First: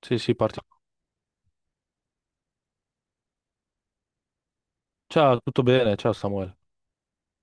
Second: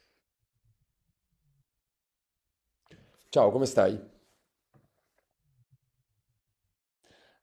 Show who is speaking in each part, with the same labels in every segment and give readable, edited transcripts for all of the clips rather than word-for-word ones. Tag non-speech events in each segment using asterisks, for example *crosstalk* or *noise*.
Speaker 1: Sì, sì, partiamo.
Speaker 2: Ciao, come stai?
Speaker 1: Ciao, tutto bene? Ciao Samuele.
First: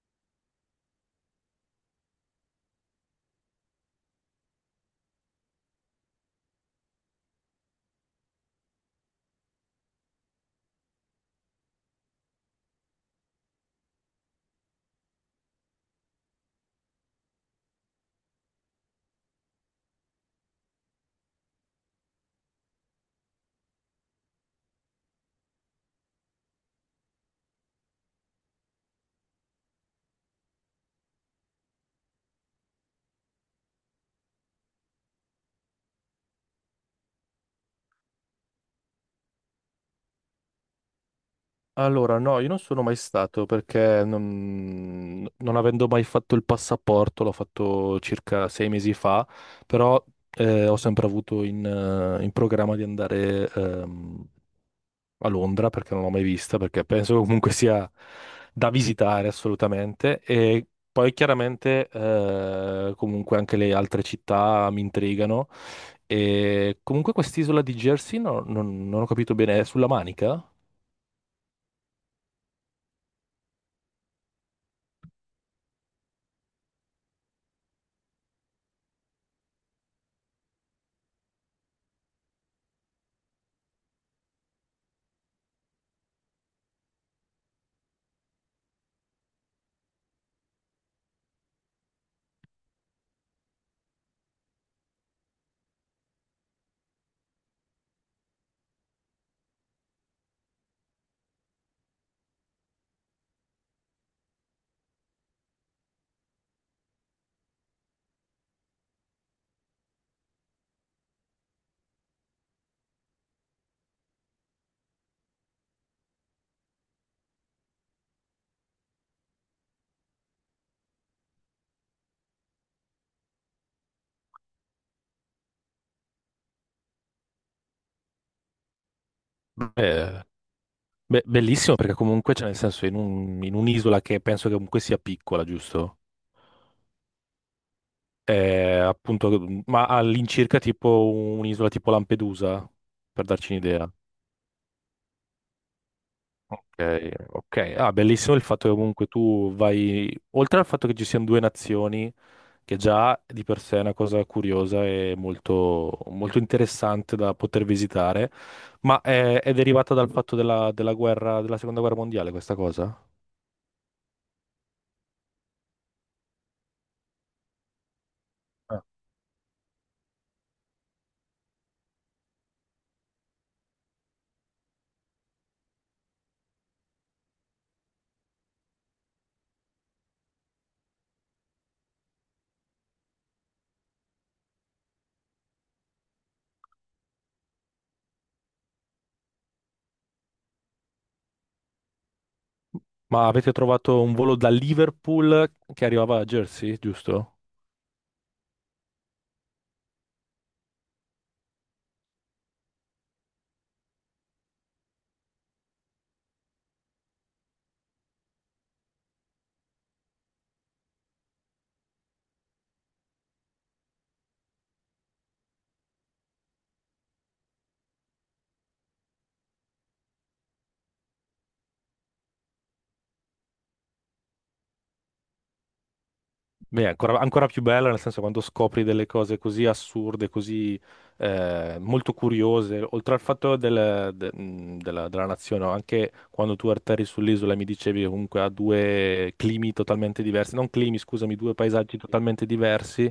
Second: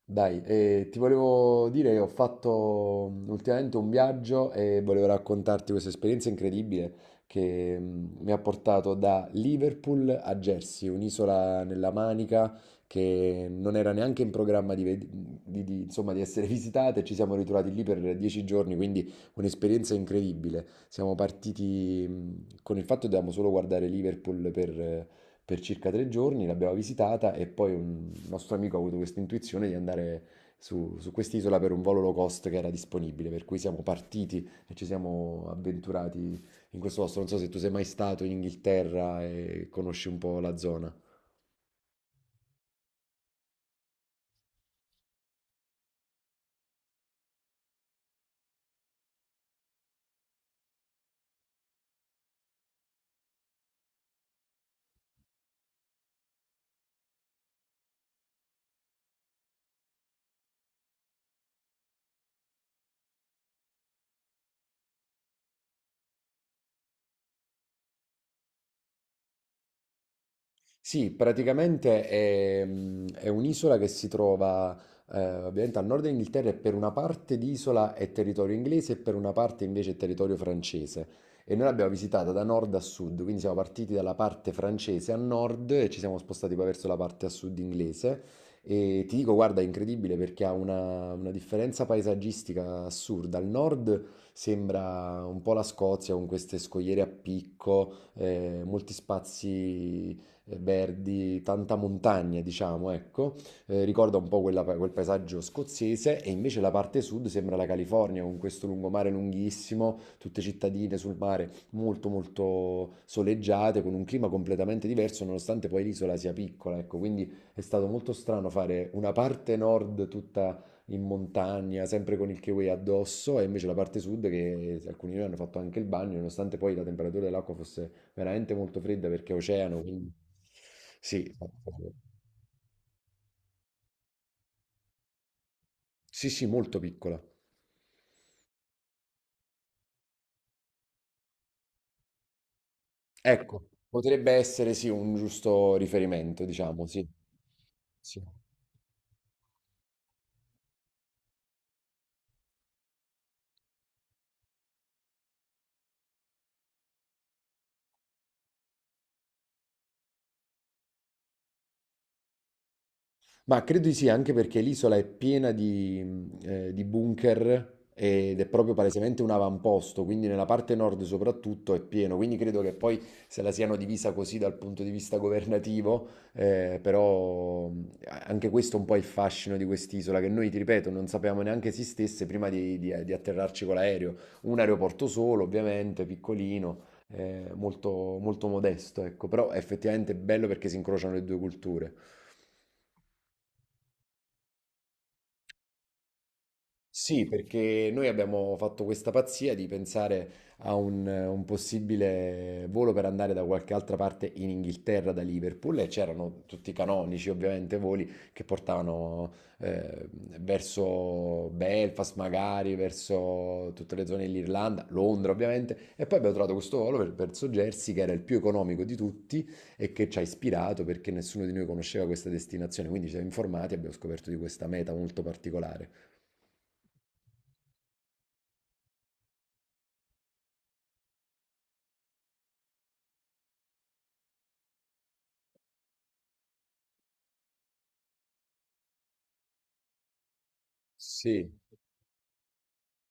Speaker 2: Dai, ti volevo dire che ho fatto ultimamente un viaggio e volevo raccontarti questa esperienza incredibile che mi ha portato da Liverpool a Jersey, un'isola nella Manica che non era neanche in programma di insomma, di essere *laughs* visitata e ci siamo ritrovati lì per 10 giorni, quindi un'esperienza incredibile. Siamo partiti con il fatto che dovevamo solo guardare Liverpool per circa 3 giorni, l'abbiamo visitata e poi un nostro amico ha avuto questa intuizione di andare su quest'isola per un volo low cost che era disponibile, per cui siamo partiti e ci siamo avventurati in questo posto. Non so se tu sei mai stato in Inghilterra e conosci un po' la zona.
Speaker 1: Allora, no, io non sono mai stato perché non avendo mai fatto il passaporto, l'ho fatto circa sei mesi fa, però ho sempre avuto in programma di andare, a Londra perché non l'ho mai vista, perché penso che comunque sia da visitare assolutamente. E poi chiaramente comunque anche le altre città mi intrigano. E comunque quest'isola di Jersey non ho capito bene, è sulla Manica?
Speaker 2: Sì, praticamente è un'isola che si trova ovviamente al nord dell'Inghilterra e per una parte di isola è territorio inglese e per una parte invece è territorio francese. E noi l'abbiamo visitata da nord a sud, quindi siamo partiti dalla parte francese a nord e ci siamo spostati poi verso la parte a sud inglese. E ti dico, guarda, è incredibile perché ha una differenza paesaggistica assurda. Al nord sembra un po' la Scozia con queste scogliere a picco molti spazi verdi, tanta montagna, diciamo, ecco. Ricorda un po' quel paesaggio scozzese e invece la parte sud sembra la California con questo lungomare lunghissimo, tutte cittadine sul mare molto molto soleggiate, con un clima completamente diverso nonostante poi l'isola sia piccola, ecco, quindi è stato molto strano fare una parte nord tutta in montagna, sempre con il kiwi addosso, e invece la parte sud che alcuni di noi hanno fatto anche il bagno, nonostante poi la temperatura dell'acqua fosse veramente molto fredda perché è oceano, quindi
Speaker 1: Beh,
Speaker 2: sì,
Speaker 1: bellissimo perché comunque c'è, nel senso, in in un'isola che penso che comunque sia piccola, giusto?
Speaker 2: sì, sì, molto piccola.
Speaker 1: È appunto, ma all'incirca tipo un'isola tipo Lampedusa, per darci
Speaker 2: Ecco,
Speaker 1: un'idea.
Speaker 2: potrebbe essere sì un giusto riferimento, diciamo, sì.
Speaker 1: Ok, ok. Ah,
Speaker 2: Sì.
Speaker 1: bellissimo il fatto che comunque tu vai, oltre al fatto che ci siano due nazioni, che già di per sé è una cosa curiosa e molto interessante da poter visitare, ma è derivata dal fatto della guerra, della seconda guerra mondiale, questa cosa?
Speaker 2: Ma credo di sì, anche perché l'isola è piena di bunker ed è proprio
Speaker 1: Ah.
Speaker 2: palesemente un avamposto, quindi nella parte nord soprattutto è pieno, quindi credo che poi se la siano divisa così dal punto di vista governativo, però anche questo è un po' il fascino di quest'isola, che noi, ti ripeto, non sapevamo neanche esistesse prima di atterrarci con l'aereo. Un aeroporto solo, ovviamente, piccolino, molto, molto modesto, ecco, però è effettivamente bello perché si incrociano le due culture.
Speaker 1: Ma avete trovato un volo da Liverpool che arrivava a Jersey,
Speaker 2: Sì,
Speaker 1: giusto?
Speaker 2: perché noi abbiamo fatto questa pazzia di pensare a un possibile volo per andare da qualche altra parte in Inghilterra da Liverpool e c'erano tutti i canonici ovviamente voli che portavano eh, verso Belfast magari, verso tutte le zone dell'Irlanda, Londra ovviamente e poi abbiamo trovato questo volo verso Jersey che era il più economico di tutti e che ci ha ispirato perché nessuno di noi conosceva questa destinazione, quindi ci siamo informati e abbiamo scoperto di questa meta molto particolare.
Speaker 1: Beh, è ancora più bella, nel senso, quando scopri delle cose così assurde, così molto curiose, oltre al fatto della nazione, no? Anche quando tu atterri sull'isola e mi dicevi che comunque ha due climi totalmente diversi, non climi, scusami,
Speaker 2: Sì.
Speaker 1: due paesaggi totalmente diversi,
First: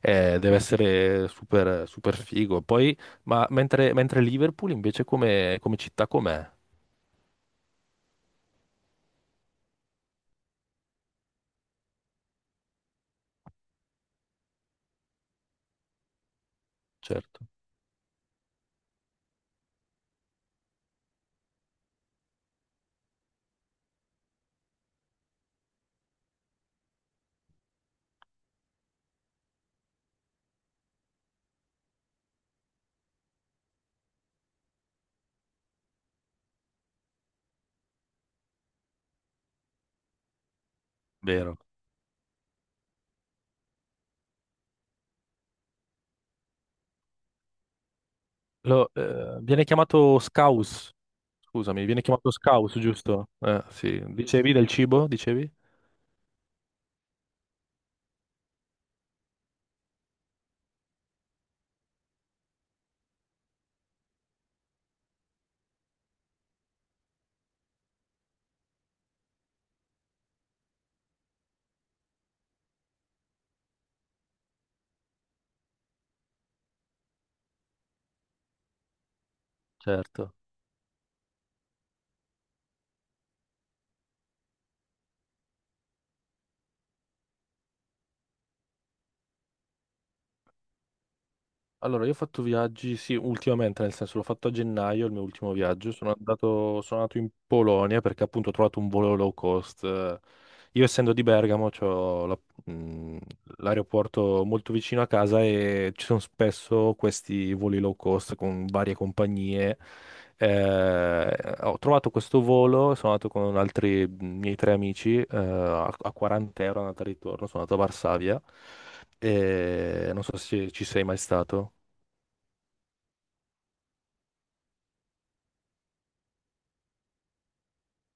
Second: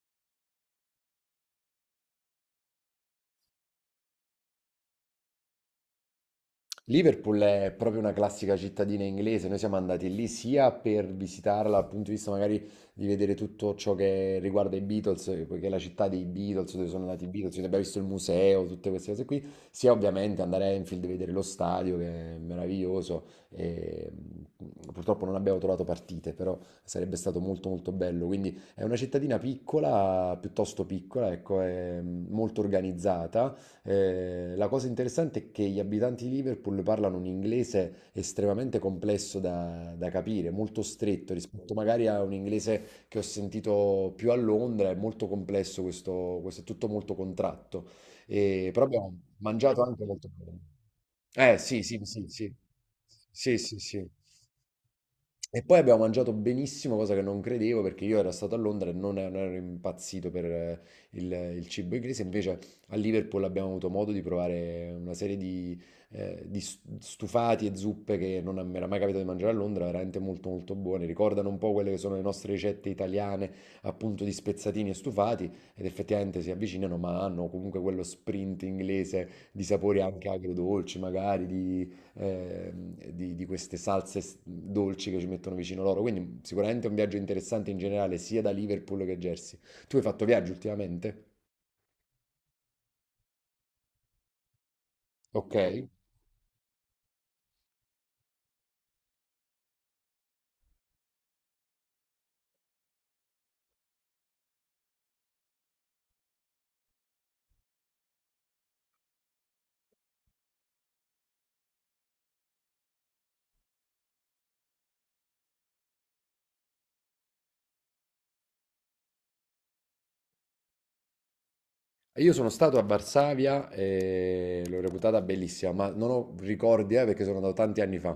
Speaker 1: deve essere super figo. Poi, ma mentre Liverpool invece come, come città com'è?
Speaker 2: Liverpool è proprio una classica cittadina inglese, noi siamo andati lì sia per visitarla dal punto di vista magari di vedere tutto ciò che riguarda i Beatles, poiché è la città dei Beatles, dove sono nati i
Speaker 1: Certo,
Speaker 2: Beatles, quindi abbiamo visto il museo, tutte queste cose qui, sia ovviamente andare a Enfield e vedere lo stadio che è meraviglioso, e, purtroppo non abbiamo trovato partite, però sarebbe stato molto molto bello, quindi è una cittadina piccola, piuttosto piccola, ecco, è molto organizzata. La cosa interessante è che gli abitanti di Liverpool parlano un inglese estremamente complesso da capire, molto stretto
Speaker 1: vero.
Speaker 2: rispetto magari a un inglese che ho sentito più a Londra, è molto complesso questo, questo è tutto molto contratto. Però abbiamo
Speaker 1: Viene
Speaker 2: mangiato anche
Speaker 1: chiamato
Speaker 2: molto bene.
Speaker 1: scaus,
Speaker 2: Eh sì,
Speaker 1: scusami,
Speaker 2: sì,
Speaker 1: viene
Speaker 2: sì,
Speaker 1: chiamato
Speaker 2: sì,
Speaker 1: scaus, giusto?
Speaker 2: sì, sì,
Speaker 1: Sì.
Speaker 2: sì.
Speaker 1: Dicevi del cibo, dicevi?
Speaker 2: E poi abbiamo mangiato benissimo, cosa che non credevo perché io ero stato a Londra e non ero impazzito per il, il cibo inglese. Invece a Liverpool abbiamo avuto modo di provare una serie di stufati e zuppe che non mi era mai capitato di mangiare a Londra, veramente molto molto buone. Ricordano un po' quelle che sono le nostre ricette italiane, appunto di spezzatini e stufati, ed effettivamente si avvicinano, ma hanno comunque quello sprint inglese di sapori anche
Speaker 1: Certo.
Speaker 2: agrodolci, magari eh, di queste salse dolci che ci mettono vicino loro. Quindi sicuramente è un viaggio interessante in generale, sia da Liverpool che Jersey. Tu hai fatto viaggio ultimamente?
Speaker 1: Allora, io ho fatto viaggi, sì, ultimamente, nel senso l'ho fatto a gennaio, il mio ultimo
Speaker 2: Ok.
Speaker 1: viaggio. Sono andato in Polonia perché appunto ho trovato un volo low cost. Io essendo di Bergamo, mh, l'aeroporto molto vicino a casa e ci sono spesso questi voli low cost con varie compagnie. Ho trovato questo volo, sono andato con altri miei tre amici, a 40 € andata e ritorno, sono andato a Varsavia. E non so se ci sei mai stato.
Speaker 2: Io sono stato a Varsavia e l'ho reputata bellissima, ma non ho ricordi, perché sono andato tanti anni fa.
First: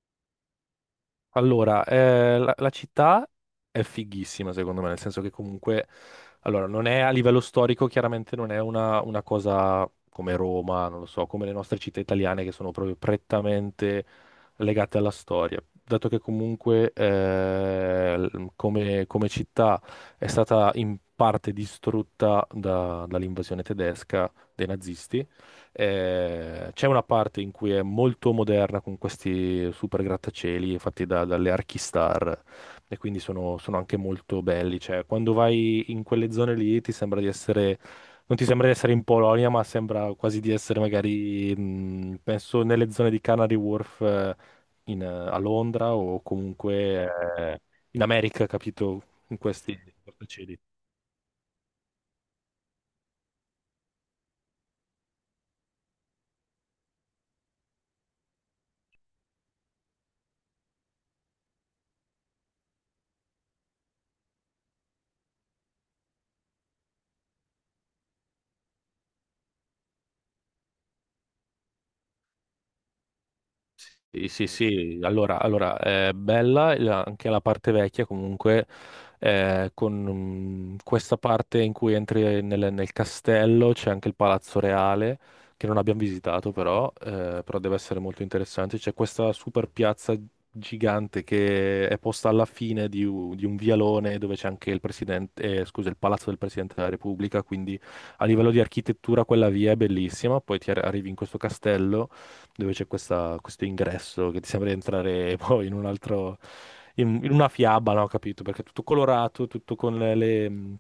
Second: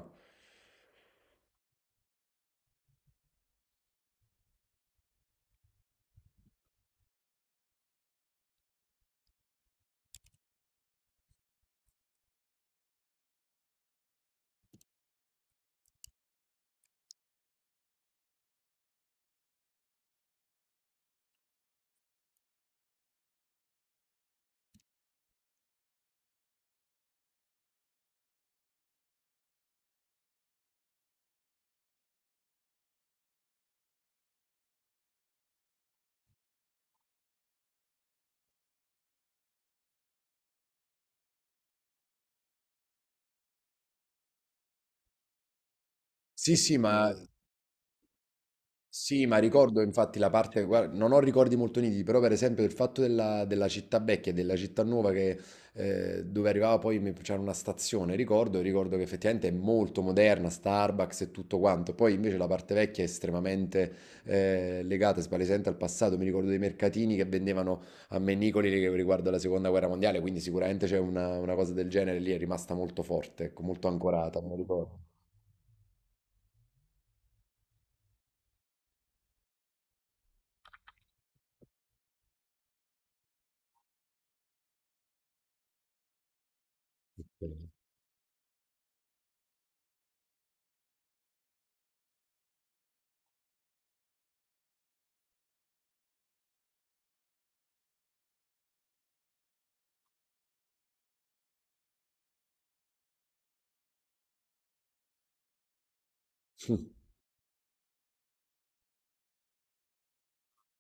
Speaker 1: Allora, la città è fighissima, secondo me, nel senso che comunque, allora, non è a livello storico, chiaramente non è una cosa come Roma, non lo so, come le nostre città italiane che sono proprio prettamente legate alla storia. Dato che comunque come, come città è stata in parte distrutta dall'invasione tedesca dei nazisti, c'è una parte in cui è molto moderna con questi super grattacieli fatti dalle Archistar, e quindi sono anche molto belli. Cioè, quando vai in quelle zone lì ti sembra di essere, non ti sembra di essere in Polonia, ma sembra quasi di essere magari, penso, nelle zone di Canary Wharf, a Londra, o
Speaker 2: Sì, sì,
Speaker 1: comunque
Speaker 2: ma
Speaker 1: eh, in America, capito?
Speaker 2: sì,
Speaker 1: In
Speaker 2: ma
Speaker 1: questi
Speaker 2: ricordo infatti la
Speaker 1: grattacieli.
Speaker 2: parte, guarda, non ho ricordi molto nitidi, però per esempio il fatto della, della città vecchia e della città nuova dove arrivava poi c'era una stazione, ricordo, ricordo che effettivamente è molto moderna, Starbucks e tutto quanto, poi invece la parte vecchia è estremamente legata, spalesente al passato, mi ricordo dei mercatini che vendevano a Mennicoli riguardo alla seconda guerra mondiale, quindi sicuramente c'è una cosa del genere lì, è rimasta molto forte, ecco, molto
Speaker 1: Sì,
Speaker 2: ancorata,
Speaker 1: sì,
Speaker 2: me lo ricordo.
Speaker 1: sì, allora, allora è bella anche la parte vecchia comunque, con mm, questa parte in cui entri nel castello, c'è anche il Palazzo Reale, che non abbiamo visitato però, però deve essere molto interessante, c'è questa super piazza gigante che è posta alla fine di, di un vialone dove c'è anche il presidente, scusa, il Palazzo del Presidente della Repubblica, quindi a livello di architettura quella via è bellissima, poi arrivi in questo castello dove questo ingresso che ti sembra di entrare *laughs* poi in un altro,
Speaker 2: *laughs*
Speaker 1: in una fiaba, no? Capito? Perché è tutto colorato, tutto con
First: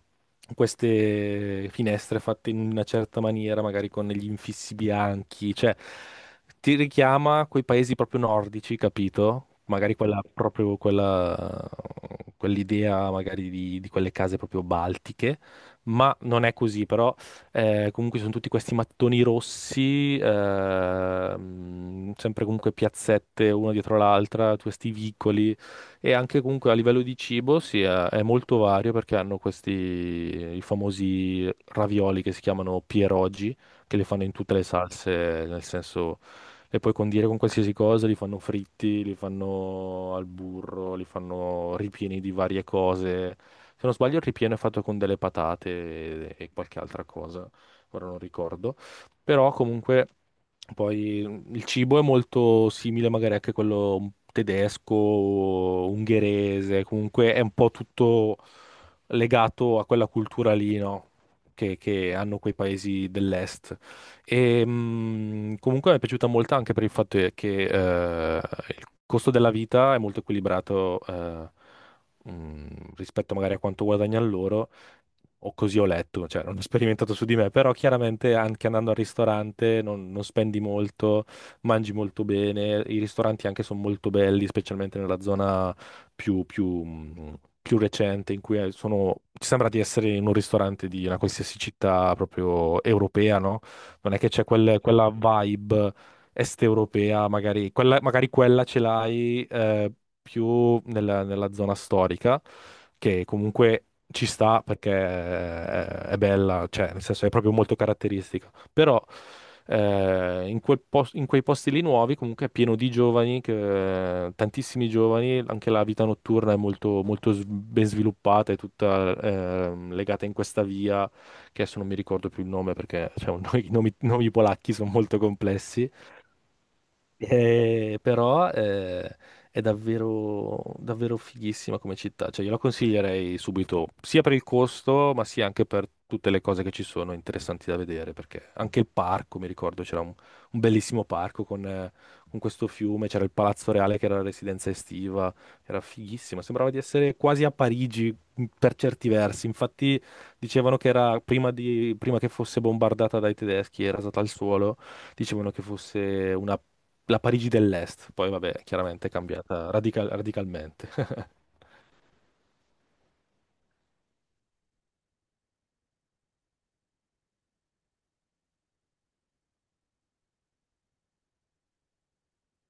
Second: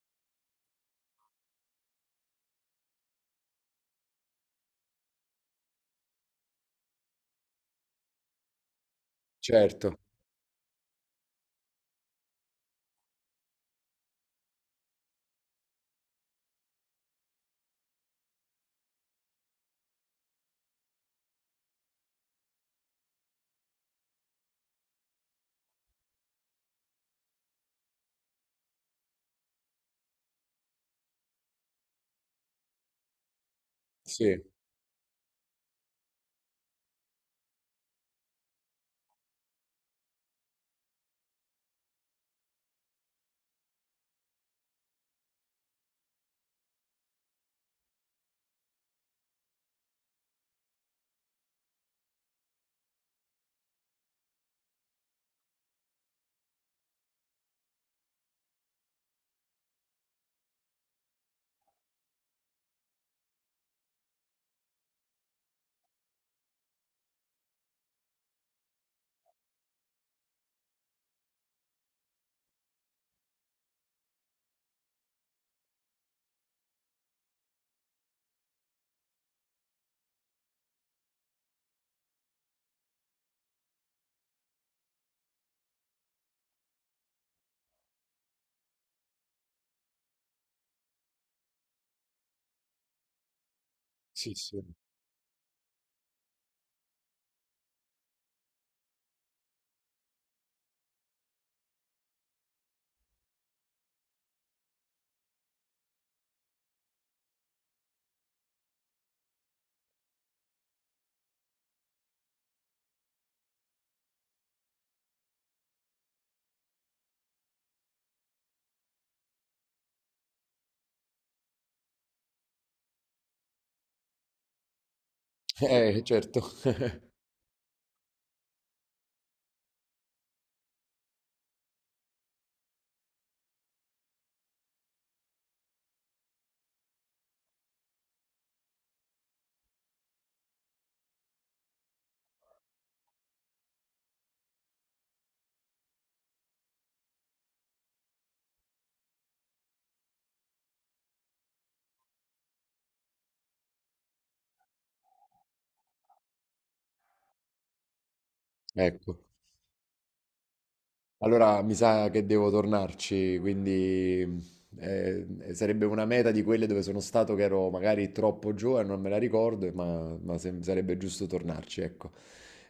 Speaker 1: queste finestre fatte in una certa maniera, magari con gli infissi bianchi, cioè ti richiama quei paesi proprio nordici, capito? Magari
Speaker 2: Certo,
Speaker 1: proprio quella, quell'idea magari di quelle case proprio baltiche, ma non è così, però comunque sono tutti questi mattoni rossi, sempre comunque piazzette una dietro l'altra, questi vicoli. E anche comunque a livello di cibo sì, è molto vario perché hanno questi i famosi ravioli che si chiamano pierogi, che li fanno in
Speaker 2: sì,
Speaker 1: tutte le salse, nel senso le puoi condire con qualsiasi cosa, li fanno fritti, li fanno al burro, li fanno ripieni di varie cose. Se non sbaglio, il ripieno è fatto con delle patate e qualche altra cosa, ora non ricordo. Però comunque poi il cibo è molto simile magari anche a quello tedesco, ungherese, comunque è un po' tutto legato a quella cultura lì, no? Che hanno quei paesi dell'est. E, comunque mi è piaciuta molto anche per il fatto che il costo della vita è molto equilibrato, rispetto magari a quanto guadagnano loro, o così ho letto, cioè non ho sperimentato su di me, però chiaramente anche andando al ristorante non spendi molto, mangi molto bene, i ristoranti anche sono molto belli, specialmente nella zona più recente in cui ci sembra di essere in un ristorante di una qualsiasi città proprio europea, no? Non è che
Speaker 2: sì,
Speaker 1: c'è
Speaker 2: sì.
Speaker 1: quella vibe est-europea, magari quella ce l'hai più nella zona storica, che comunque ci sta perché è bella, cioè nel senso è proprio molto caratteristica. Però in in quei posti lì nuovi comunque è pieno di giovani, tantissimi giovani, anche la vita notturna è molto ben sviluppata, è tutta legata in questa via che adesso non mi ricordo più il nome perché cioè, *laughs* i nomi, nomi polacchi sono molto complessi,
Speaker 2: Certo. *laughs*
Speaker 1: però è davvero fighissima come città, cioè io la consiglierei subito, sia per il costo, ma sia anche per tutte le cose che ci sono interessanti da vedere, perché anche il parco, mi ricordo, c'era un bellissimo parco con questo fiume, c'era il Palazzo Reale che era la residenza estiva, era fighissima, sembrava di essere quasi a Parigi, per certi versi, infatti dicevano che era prima che fosse bombardata dai tedeschi e rasata al suolo, dicevano che fosse una, la Parigi dell'Est, poi vabbè, chiaramente è
Speaker 2: Ecco.
Speaker 1: cambiata radicalmente. *laughs*
Speaker 2: Allora mi sa che devo tornarci, quindi sarebbe una meta di quelle dove sono stato che ero magari troppo giovane, non me la ricordo, ma, sarebbe giusto tornarci, ecco.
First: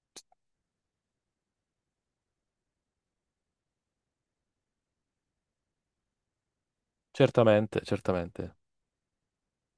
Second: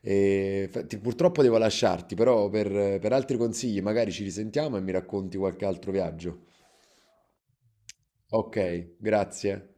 Speaker 2: Purtroppo devo lasciarti, però per altri consigli magari ci risentiamo e mi racconti qualche altro viaggio.
Speaker 1: Certamente, certamente.
Speaker 2: Ok, grazie.